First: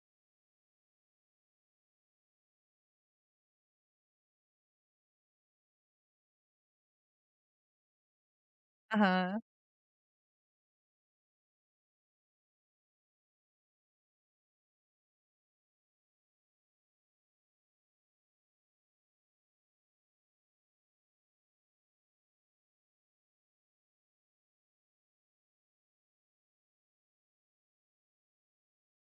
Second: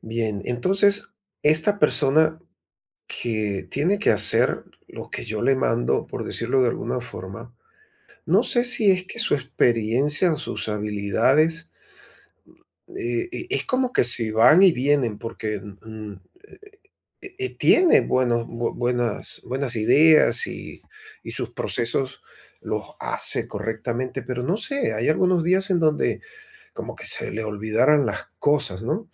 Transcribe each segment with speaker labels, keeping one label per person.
Speaker 1: Bien, entonces esta persona que tiene que hacer lo que yo le mando, por decirlo de alguna forma, no sé si es que su
Speaker 2: Ajá,
Speaker 1: experiencia o sus habilidades, es como que si van y vienen, porque tiene buenas, buenas ideas y sus procesos los hace correctamente, pero no sé, hay algunos días en donde como que se le olvidaran las cosas, ¿no?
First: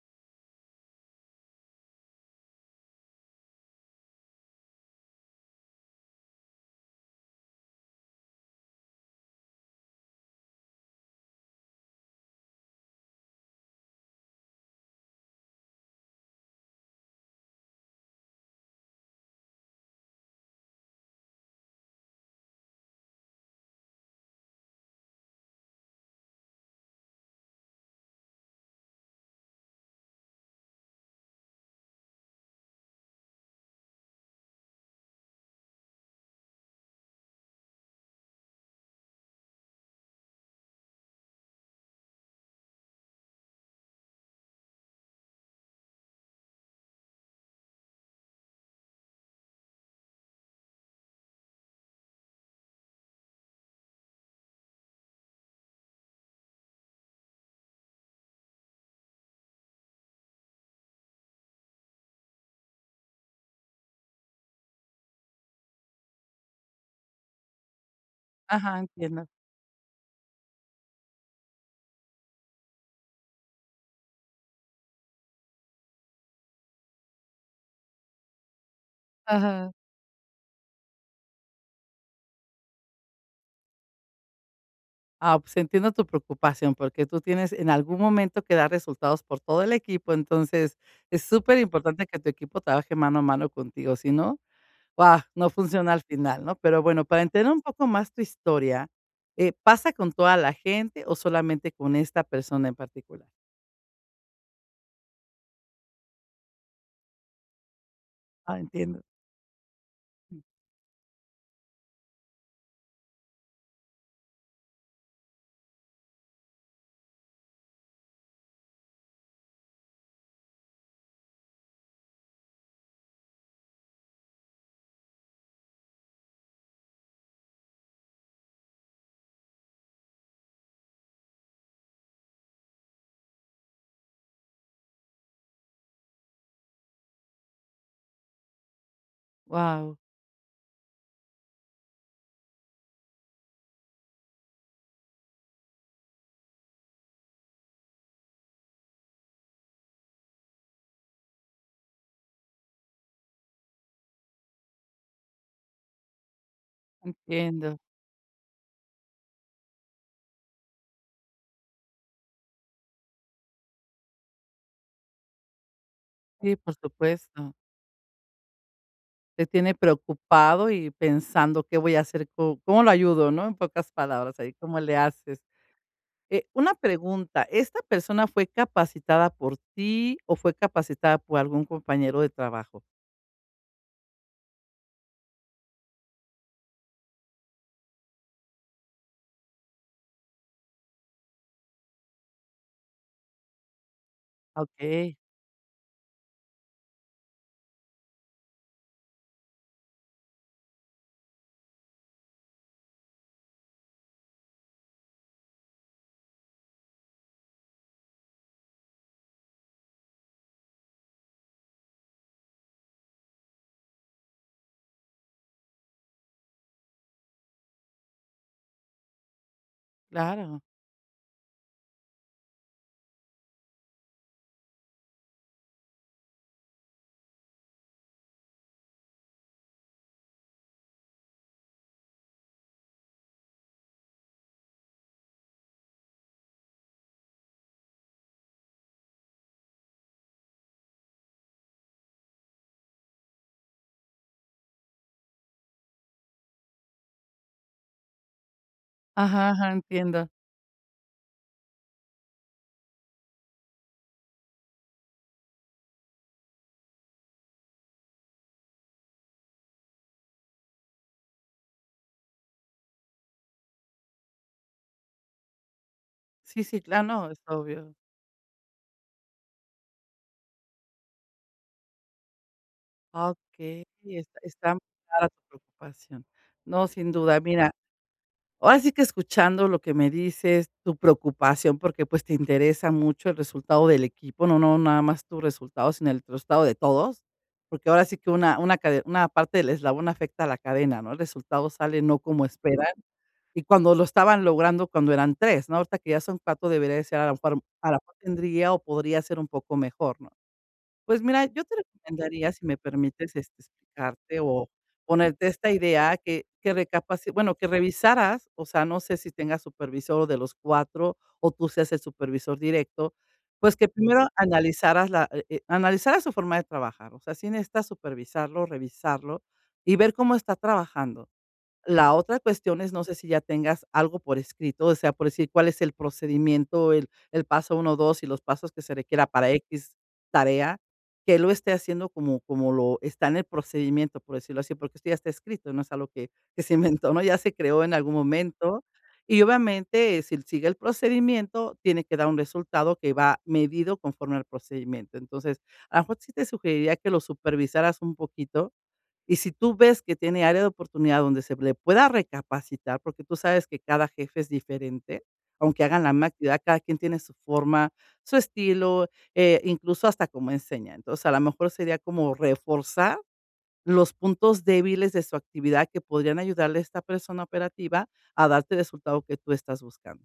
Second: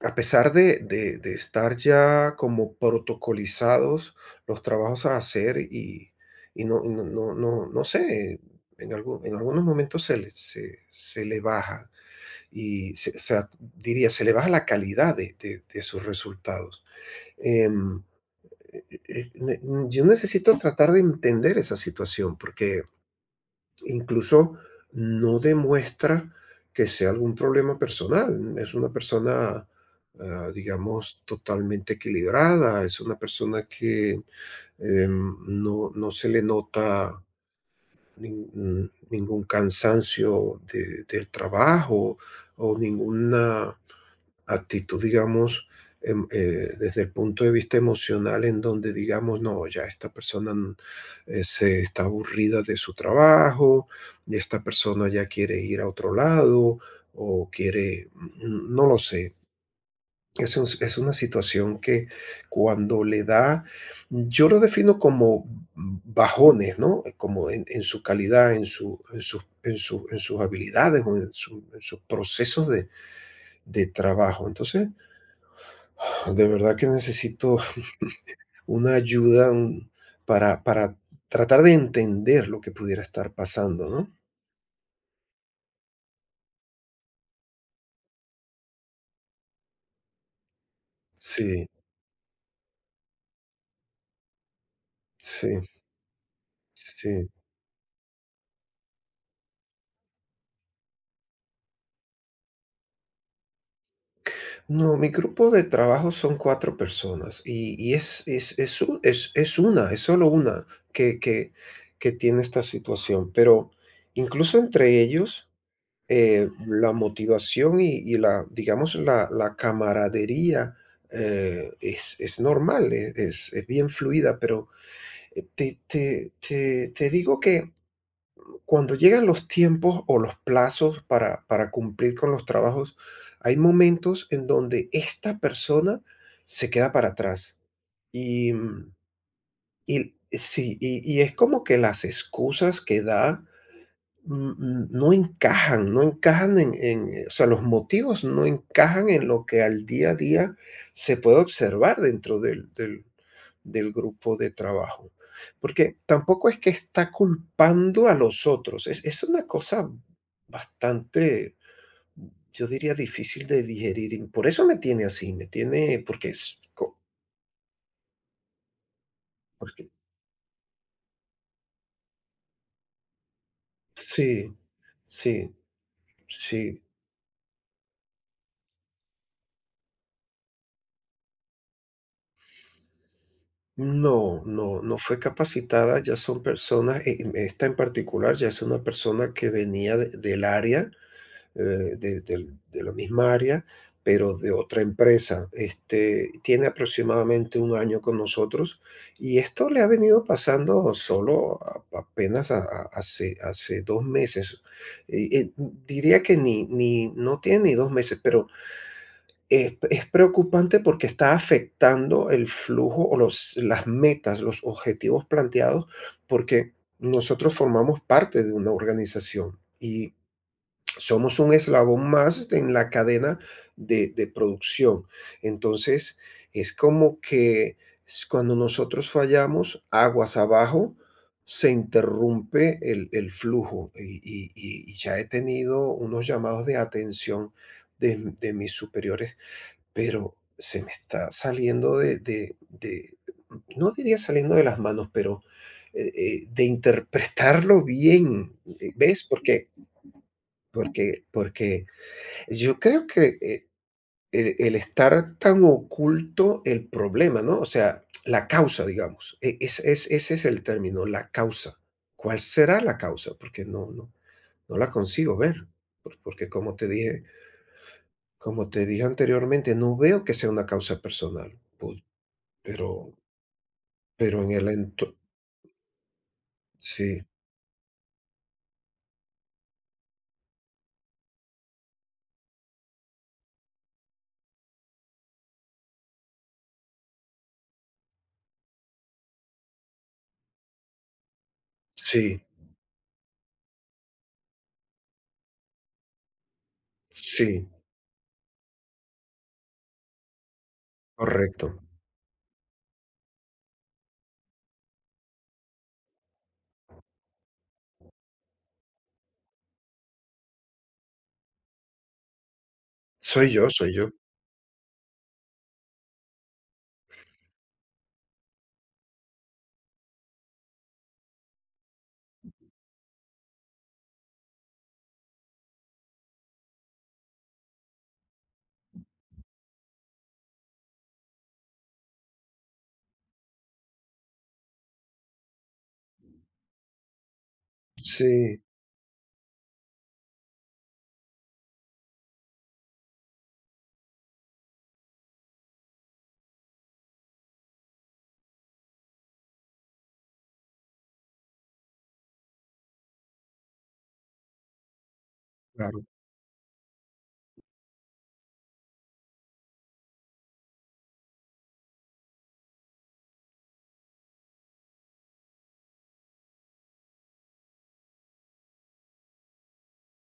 Speaker 1: A pesar de estar ya como protocolizados los trabajos a hacer y no sé, en algunos momentos se le baja y se, o sea, diría, se le baja la calidad de sus resultados. Em, eh, eh, ne- yo necesito tratar de entender esa situación porque incluso no demuestra que sea algún problema personal. Es una persona, ah, digamos, totalmente equilibrada, es una persona que no, no se le nota ningún cansancio del trabajo o ninguna actitud, digamos, desde el punto de vista emocional en donde digamos, no, ya esta persona se está aburrida de su trabajo, y esta persona ya quiere ir a otro lado o quiere, mm, no lo sé. Es una situación que cuando le da, yo lo defino como bajones, ¿no? Como en su calidad,
Speaker 2: ajá, entiendo.
Speaker 1: en sus habilidades o en sus procesos de trabajo. Entonces, de verdad que necesito una ayuda,
Speaker 2: Ajá.
Speaker 1: un para tratar de entender lo que pudiera estar pasando, ¿no?
Speaker 2: Ah, pues entiendo tu preocupación, porque tú tienes en algún momento que dar resultados por todo el equipo, entonces es súper
Speaker 1: Sí,
Speaker 2: importante que tu equipo trabaje mano a mano contigo, si no, ¡guau!, no
Speaker 1: sí,
Speaker 2: funciona al final, ¿no? Pero bueno, para
Speaker 1: sí.
Speaker 2: entender un poco más tu historia, ¿pasa con toda la gente o solamente con esta persona en particular?
Speaker 1: No, mi grupo de trabajo son 4 personas y es es
Speaker 2: Ah,
Speaker 1: es u
Speaker 2: entiendo.
Speaker 1: es es una, es solo
Speaker 2: Mm.
Speaker 1: una que que tiene esta situación, pero incluso entre ellos, la motivación y la, digamos, la camaradería, es normal, es bien fluida, pero te digo que cuando llegan los tiempos o los plazos para cumplir con los trabajos, hay momentos en donde esta persona se queda para atrás. Y, mm, y
Speaker 2: Guau,
Speaker 1: sí, y es como que las excusas que da no encajan, no encajan en o sea, los motivos no encajan en lo que al día a día se puede observar dentro del del grupo de trabajo. Porque tampoco es que está
Speaker 2: entiendo.
Speaker 1: culpando a los otros. Es una cosa bastante, yo diría, difícil de digerir, y por eso me tiene así, me tiene porque
Speaker 2: Sí,
Speaker 1: es
Speaker 2: por
Speaker 1: co
Speaker 2: supuesto. Te tiene
Speaker 1: porque
Speaker 2: preocupado y pensando qué voy a hacer, co cómo lo ayudo, ¿no? En pocas palabras,
Speaker 1: sí,
Speaker 2: ahí cómo le haces.
Speaker 1: sí,
Speaker 2: Una
Speaker 1: sí.
Speaker 2: pregunta, ¿esta persona fue capacitada por ti o fue capacitada por algún compañero de trabajo?
Speaker 1: No, no, no fue capacitada, ya son personas, esta en particular ya es una persona que venía del área, eh, de, de la misma área, pero de otra
Speaker 2: Okey,
Speaker 1: empresa. Este, tiene aproximadamente un año con nosotros y esto le ha venido pasando solo apenas hace, hace dos meses. Eh, eh, diría que ni, ni, no tiene ni dos meses, pero es preocupante porque está afectando el flujo o los las metas, los objetivos planteados, porque nosotros formamos parte de una organización y
Speaker 2: claro.
Speaker 1: somos un eslabón más en la cadena de producción. Entonces, es como que s cuando nosotros fallamos, aguas abajo, se interrumpe el flujo y ya he tenido unos llamados de atención de mis superiores pero se me está saliendo de no diría saliendo de las manos, pero, de interpretarlo bien, ¿ves? Porque
Speaker 2: Ajá, entiendo.
Speaker 1: porque porque yo creo que, el estar tan oculto el problema, ¿no? O sea, la causa, digamos, es ese es el término, la causa. ¿Cuál será la causa? Porque no no la consigo ver, porque
Speaker 2: Sí, sí, claro, no, es obvio.
Speaker 1: como te dije anteriormente, no veo que sea una causa personal. Pero
Speaker 2: Okey,
Speaker 1: pero en el
Speaker 2: está muy
Speaker 1: ento
Speaker 2: clara tu preocupación. No, sin
Speaker 1: sí,
Speaker 2: duda. Mira, ahora sí que escuchando lo que me dices, tu preocupación, porque, pues, te interesa mucho el resultado del equipo, no nada más tu resultado, sino el resultado de todos, porque ahora sí que una parte del eslabón afecta a la cadena, ¿no? El resultado sale no
Speaker 1: sí,
Speaker 2: como esperan. Y cuando lo estaban logrando cuando eran 3, ¿no? Ahorita que ya son 4 debería de ser
Speaker 1: sí,
Speaker 2: a lo mejor tendría o podría ser un poco mejor, ¿no? Pues mira, yo
Speaker 1: correcto.
Speaker 2: te recomendaría, si me permites, este, explicarte o ponerte esta idea que recapaci bueno, que revisaras, o sea, no sé si tengas supervisor de los 4 o tú seas el supervisor directo,
Speaker 1: Soy yo,
Speaker 2: pues que
Speaker 1: soy yo.
Speaker 2: primero analizaras la analizaras su forma de trabajar, o sea, sí necesitas supervisarlo, revisarlo y ver cómo está trabajando. La otra cuestión es, no sé si ya tengas algo por escrito, o sea, por decir cuál es el procedimiento, el paso uno 2 y los pasos que se requiera para X tarea, que lo esté haciendo como lo está en el procedimiento, por decirlo así, porque esto ya está escrito, no es algo que se inventó, ¿no? Ya se creó en algún
Speaker 1: Sí,
Speaker 2: momento. Y obviamente, si sigue el procedimiento, tiene que dar un resultado que va medido conforme al procedimiento. Entonces, a lo mejor sí te sugeriría que lo supervisaras un poquito, y si tú ves que tiene área de oportunidad donde se le pueda recapacitar, porque tú sabes que cada jefe es diferente, aunque hagan
Speaker 1: claro.
Speaker 2: la misma actividad, cada quien tiene su forma, su estilo, incluso hasta cómo enseña. Entonces, a lo mejor sería como reforzar los puntos débiles de su actividad que podrían ayudarle a esta persona operativa a darte el resultado que tú estás buscando.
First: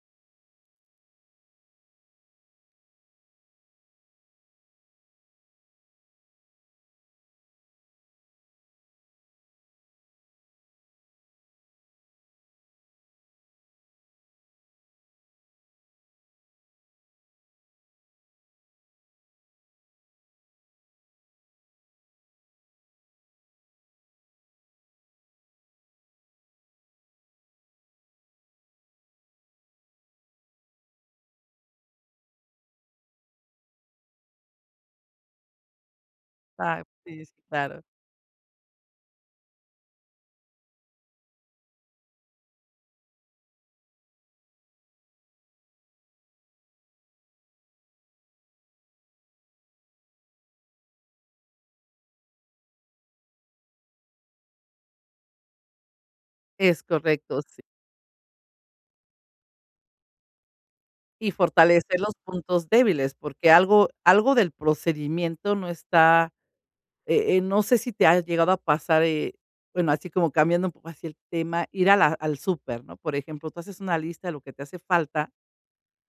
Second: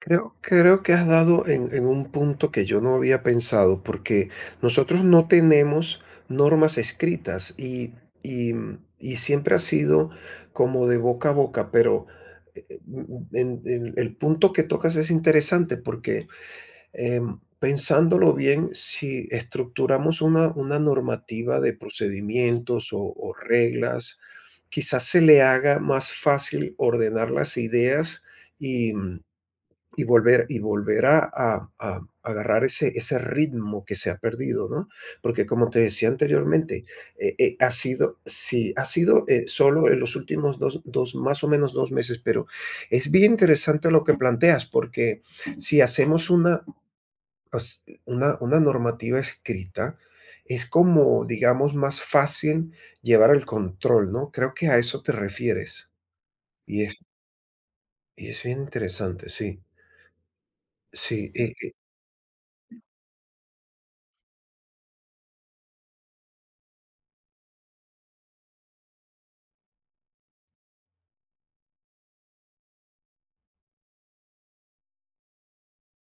Speaker 1: Creo que has dado en un punto que yo no había pensado, porque nosotros no tenemos normas escritas y y siempre ha sido como de boca a boca, pero, mm, en el punto que tocas es interesante porque pensándolo bien, si estructuramos una normativa de procedimientos o reglas, quizás se le haga más fácil ordenar las ideas y, mm, y volver a agarrar ese ritmo que se ha perdido, ¿no? Porque como te decía
Speaker 2: Ah,
Speaker 1: anteriormente,
Speaker 2: sí, sí,
Speaker 1: ha
Speaker 2: claro.
Speaker 1: sido, sí, ha sido solo en los últimos dos, más o menos dos meses, pero es bien interesante lo que planteas, porque si hacemos una normativa escrita es como, digamos, más fácil llevar el control, ¿no? Creo que a eso te refieres.
Speaker 2: Es
Speaker 1: Y es,
Speaker 2: correcto, sí.
Speaker 1: y es bien interesante, sí. Sí,
Speaker 2: Y fortalecer los puntos débiles, porque algo, algo del procedimiento no está. No sé si te ha llegado a pasar, bueno, así como cambiando un poco así el tema, ir a la al súper, ¿no? Por ejemplo, tú haces una lista de lo que te hace falta,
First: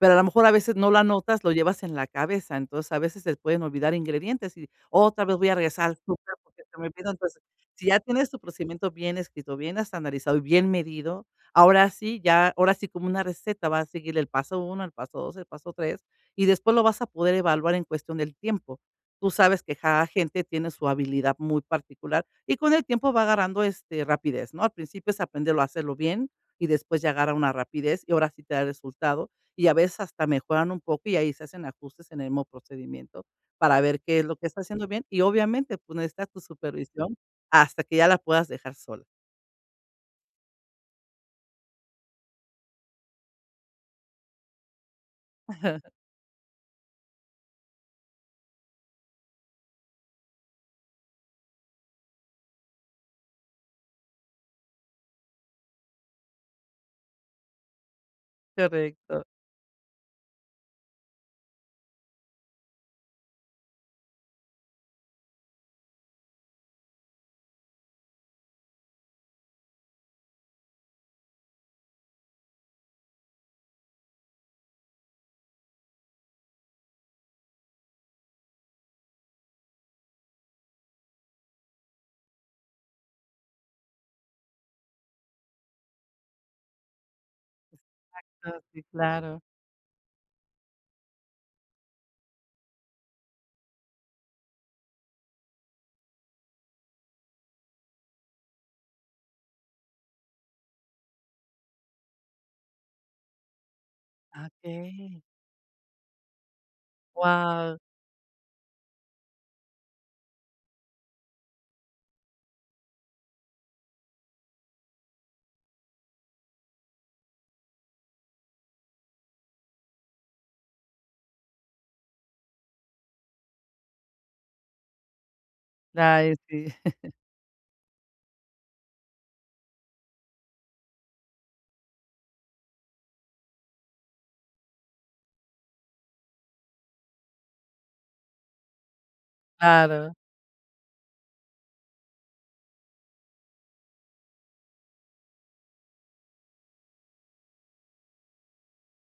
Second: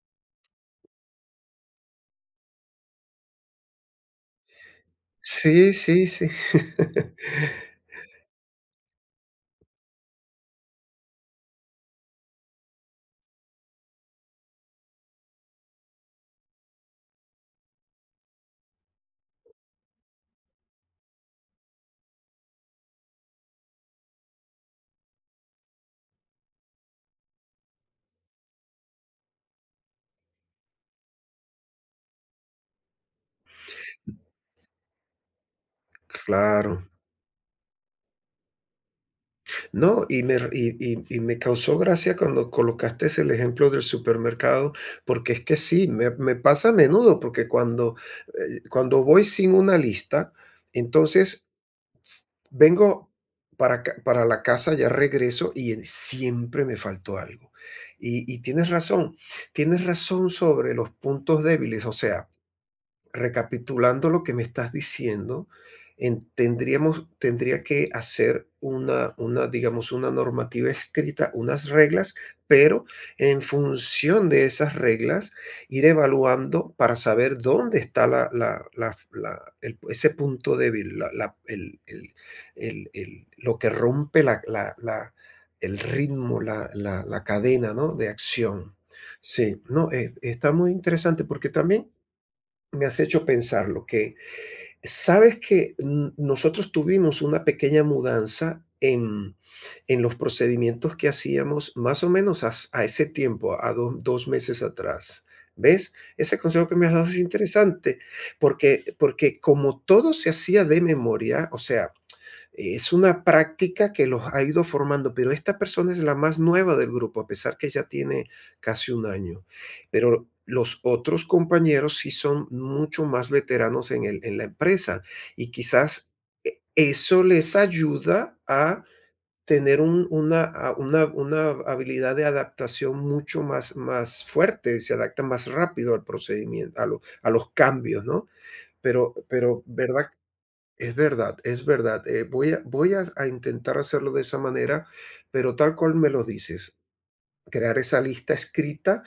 Speaker 2: pero a lo mejor a veces no la notas, lo llevas en la cabeza, entonces a veces se pueden olvidar ingredientes y otra vez voy a
Speaker 1: sí,
Speaker 2: regresar al
Speaker 1: sí, sí.
Speaker 2: súper porque se me olvidó. Entonces, si ya tienes tu procedimiento bien escrito, bien estandarizado y bien medido, ahora sí, ya, ahora sí como una receta, vas a seguir el paso uno el paso 2 el paso 3 y después lo vas a poder evaluar en cuestión del tiempo. Tú sabes que cada gente tiene su habilidad muy particular y con el tiempo va agarrando, este, rapidez, ¿no? Al principio es aprenderlo a hacerlo bien y después ya agarra una rapidez y ahora sí te da el resultado y a veces hasta mejoran un poco y ahí se hacen ajustes en el mismo procedimiento para ver qué es lo que está haciendo bien y obviamente, pues, necesitas tu
Speaker 1: Claro.
Speaker 2: supervisión hasta que ya la puedas dejar sola.
Speaker 1: No, y me, r- y me causó gracia cuando colocaste el ejemplo del supermercado, porque es que sí, me pasa a menudo, porque cuando, cuando voy sin una lista, entonces vengo para acá para la casa, ya regreso y en siempre me faltó algo. Y
Speaker 2: Correcto.
Speaker 1: tienes razón sobre los puntos débiles, o sea, recapitulando lo que me estás diciendo, tendría que hacer digamos, una normativa escrita, unas reglas, pero en función de esas reglas, ir evaluando para saber dónde está ese punto débil, lo que rompe el ritmo, la cadena, ¿no? De
Speaker 2: Ah,
Speaker 1: acción.
Speaker 2: sí, claro.
Speaker 1: Sí, no, está muy interesante porque también me has hecho pensarlo, que sabes que nosotros tuvimos una pequeña mudanza en los procedimientos que hacíamos más o menos ese tiempo, a dos
Speaker 2: Ah,
Speaker 1: meses
Speaker 2: wow.
Speaker 1: atrás. ¿Ves? Ese consejo que me has dado es
Speaker 2: Guau.
Speaker 1: interesante, porque como todo se hacía de memoria, o sea, es una práctica que los ha ido formando, pero esta persona es la más nueva del grupo, a pesar que ya tiene casi un año. Pero los otros compañeros sí son mucho más veteranos en el en la empresa y quizás
Speaker 2: Ay, sí,
Speaker 1: eso les ayuda a tener un una a una una habilidad de adaptación mucho más fuerte, se adaptan más rápido al procedimiento a lo a los cambios, ¿no? Pero, ¿verdad?
Speaker 2: claro,
Speaker 1: Es verdad, es verdad. A intentar hacerlo de esa manera, pero tal cual me lo dices, crear esa lista escrita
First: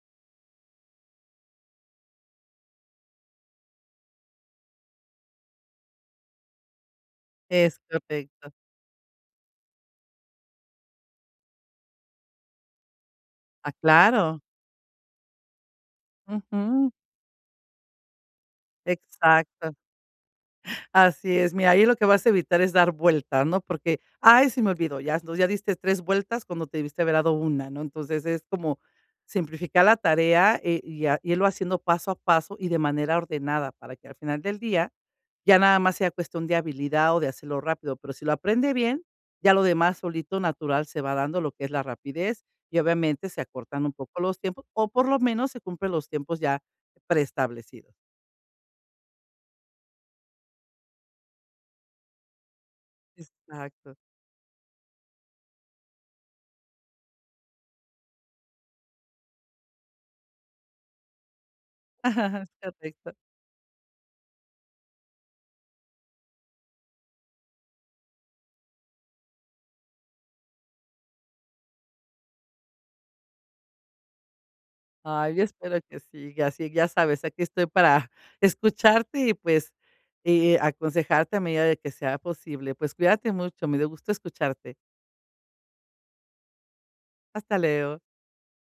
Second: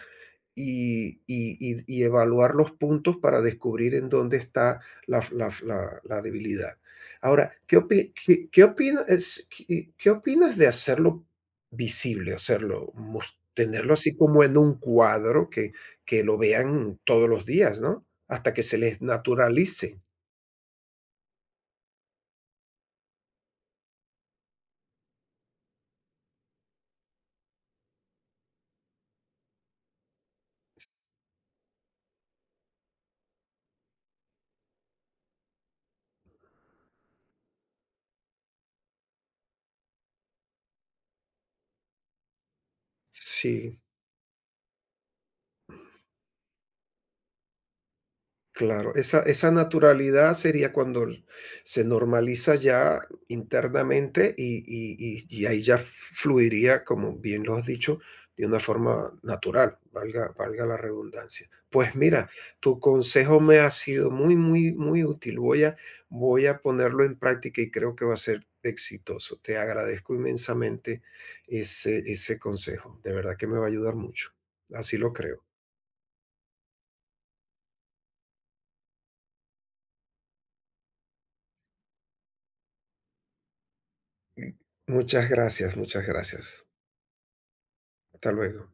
Speaker 1: y, y evaluar los puntos para descubrir en dónde está la debilidad. Ahora, ¿qué,
Speaker 2: es
Speaker 1: opi- qué,
Speaker 2: correcto.
Speaker 1: qué opina- es- qué- ¿qué opinas de hacerlo visible,
Speaker 2: Ah,
Speaker 1: tenerlo así
Speaker 2: claro.
Speaker 1: como en un cuadro que lo
Speaker 2: Ujú,
Speaker 1: vean todos los días, ¿no? Hasta que se les
Speaker 2: exacto.
Speaker 1: naturalice.
Speaker 2: Así es, mira, ahí lo que vas a evitar es dar vueltas, ¿no? Porque, ay, se me olvidó, ya, entonces ya diste 3 vueltas cuando te debiste haber dado 1, ¿no? Entonces es como simplificar la tarea, y irlo haciendo paso a paso y de manera ordenada para que al final del día ya nada más sea cuestión de habilidad o de hacerlo rápido, pero si lo aprende bien, ya lo demás solito natural se va dando lo que es la rapidez y obviamente se
Speaker 1: Sí.
Speaker 2: acortan un poco los tiempos o por lo menos se cumplen los tiempos ya preestablecidos.
Speaker 1: Claro, esa naturalidad sería cuando l se normaliza ya
Speaker 2: Exacto.
Speaker 1: internamente y ahí ya fluiría, como bien lo has dicho, de una forma natural, valga la redundancia. Pues mira,
Speaker 2: Es
Speaker 1: tu
Speaker 2: correcto.
Speaker 1: consejo me ha sido muy, muy, muy útil. Voy a ponerlo en práctica y creo que va a ser exitoso. Te agradezco inmensamente ese consejo. De verdad que me va a ayudar mucho. Así lo
Speaker 2: Ay,
Speaker 1: creo.
Speaker 2: yo espero que sí, que así, ya sabes, aquí estoy para escucharte y pues y aconsejarte a medida de que sea posible. Pues cuídate mucho, me dio gusto escucharte.
Speaker 1: Muchas gracias, muchas gracias.
Speaker 2: Hasta luego.
Speaker 1: Hasta luego.